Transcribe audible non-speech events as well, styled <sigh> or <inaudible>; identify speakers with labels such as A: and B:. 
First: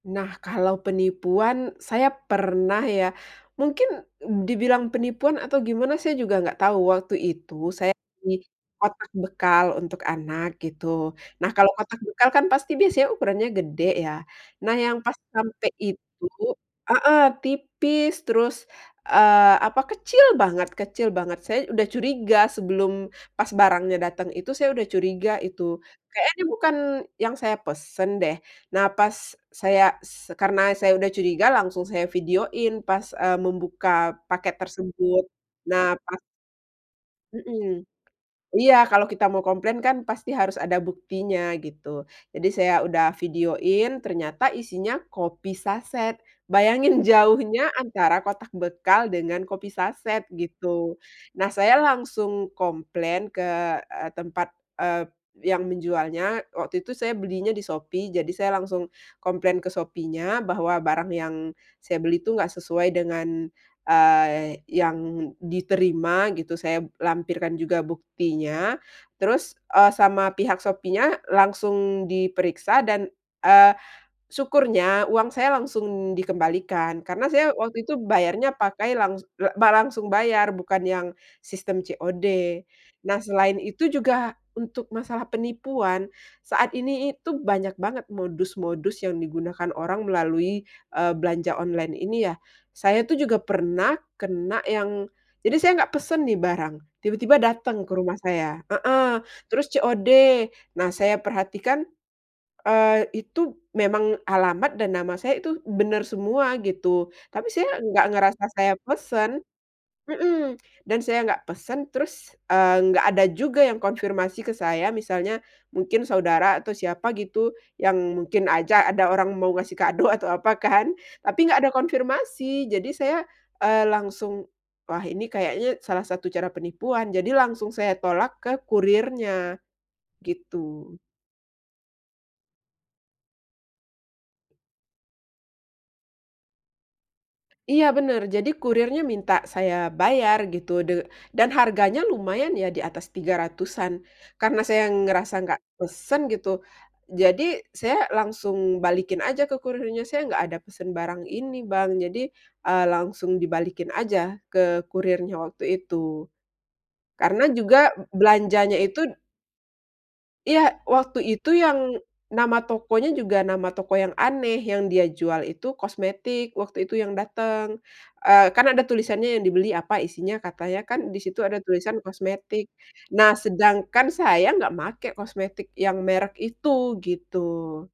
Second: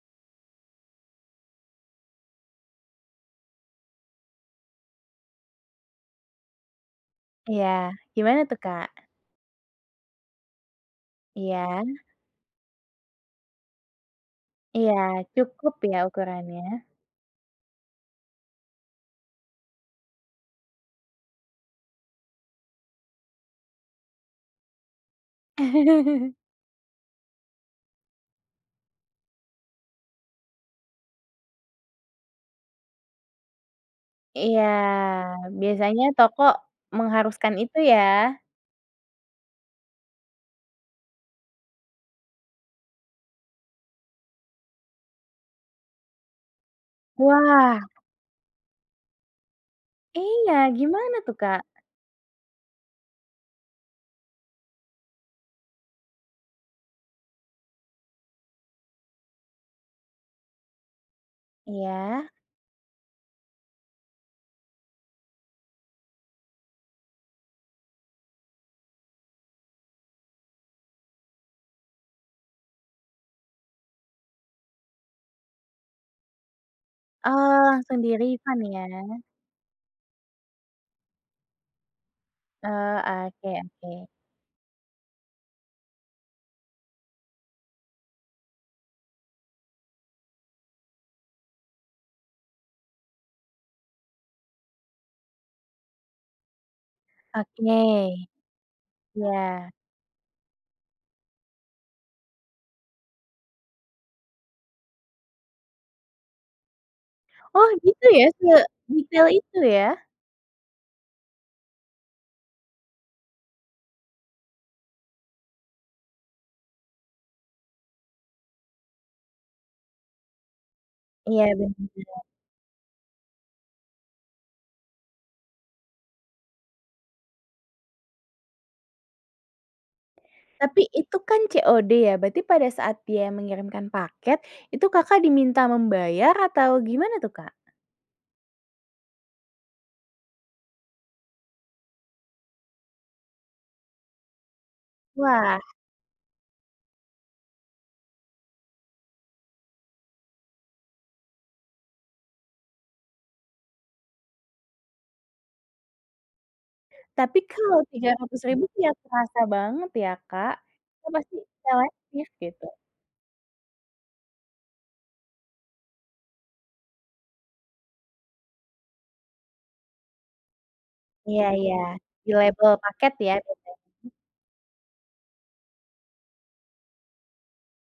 A: Nah, kalau penipuan, saya pernah ya mungkin dibilang penipuan atau gimana saya juga gak tau, waktu itu saya
B: Iya,
A: beli
B: gimana tuh, Kak?
A: kotak bekal untuk anak gitu. Nah, kalau
B: Iya.
A: kotak bekal kan pasti biasanya ukurannya gede ya. Nah,
B: Iya,
A: yang pas sampe
B: cukup ya
A: itu
B: ukurannya.
A: heeh, tipis, terus, eee, apa kecil banget kecil banget. Saya udah curiga sebelum pas barangnya dateng itu, saya udah curiga itu, kayaknya
B: <chuckles>
A: ini bukan yang saya pesen deh. Nah, pas saya s karena saya udah curiga langsung saya videoin pas, eee, membuka paket
B: Iya,
A: tersebut. Nah,
B: biasanya
A: pas
B: toko mengharuskan itu
A: Mhm,
B: ya.
A: iya, kalau kita mau komplain kan pasti harus ada buktinya gitu. Jadi saya udah videoin, ternyata isinya kopi sachet. Bayangin jauhnya
B: Wah.
A: antara kotak bekal dengan kopi sachet
B: Iya,
A: gitu.
B: gimana tuh,
A: Nah,
B: Kak?
A: saya langsung komplain ke, eee, tempat, eee, yang menjualnya. Waktu itu saya belinya di Shopee, jadi saya langsung komplain ke Shopee-nya bahwa barang yang saya beli
B: Iya.
A: itu ga sesuai dengan, eee, yang diterima gitu. Saya lampirkan juga buktinya terus, eee, sama pihak Shopee-nya langsung diperiksa dan, eee, syukurnya uang saya langsung dikembalikan. Karena saya
B: Oh,
A: waktu itu
B: langsung di
A: bayarnya
B: refund
A: pakai langs
B: ya.
A: ba langsung bayar, bukan yang sistem COD. Nah,
B: Eee, oke
A: selain itu
B: oke.
A: juga untuk masalah penipuan saat ini itu banyak banget modus-modus yang digunakan orang melalui, eee, belanja online ini ya. Saya tuh juga pernah kena yang jadi saya nggak pesen nih barang tiba-tiba
B: Oke,
A: dateng ke rumah saya heeh,
B: iya.
A: terus COD. Nah, saya perhatikan, eee, itu memang alamat dan nama saya itu benar semua gitu tapi
B: Oh,
A: saya nggak
B: gitu ya.
A: ngerasa saya
B: Sedetail
A: pesen
B: itu ya.
A: mhm, dan saya nggak pesen, terus, eee, nggak ada juga yang konfirmasi ke saya misalnya mungkin saudara atau siapa gitu, yang mungkin aja ada orang mau ngasih kado atau apa kan
B: Iya,
A: tapi nggak ada
B: bener.
A: konfirmasi. Jadi saya, eee, langsung, wah, ini kayaknya salah satu cara penipuan jadi langsung saya tolak ke kurirnya,
B: Tapi
A: gitu.
B: itu kan COD ya, berarti pada saat dia mengirimkan paket, itu Kakak diminta membayar atau gimana tuh, Kak?
A: Iya, bener, jadi kurirnya minta saya bayar gitu de dan harganya lumayan ya diatas 300-an karena saya ngerasa nggak
B: Wah.
A: pesen gitu, jadi saya langsung balikin aja ke kurirnya saya nggak ada pesen barang ini, Bang. Jadi, eee, langsung dibalikin aja ke kurirnya waktu itu.
B: Tapi
A: Karena
B: kalau
A: juga
B: Rp300.000
A: belanjanya
B: tuh ya
A: itu
B: terasa banget ya, Kak,
A: iya,
B: itu
A: waktu
B: pasti
A: itu yang
B: selektif
A: nama
B: gitu.
A: tokonya juga, nama toko yang aneh yang dia jual itu kosmetik, waktu itu yang dateng, eee, kan ada tulisannya yang dibeli apa isinya, katanya kan di situ
B: Iya
A: ada
B: iya,
A: tulisan kosmetik.
B: dilabel paket
A: Nah,
B: ya biasanya.
A: sedangkan saya nggak make kosmetik yang merk itu, gitu.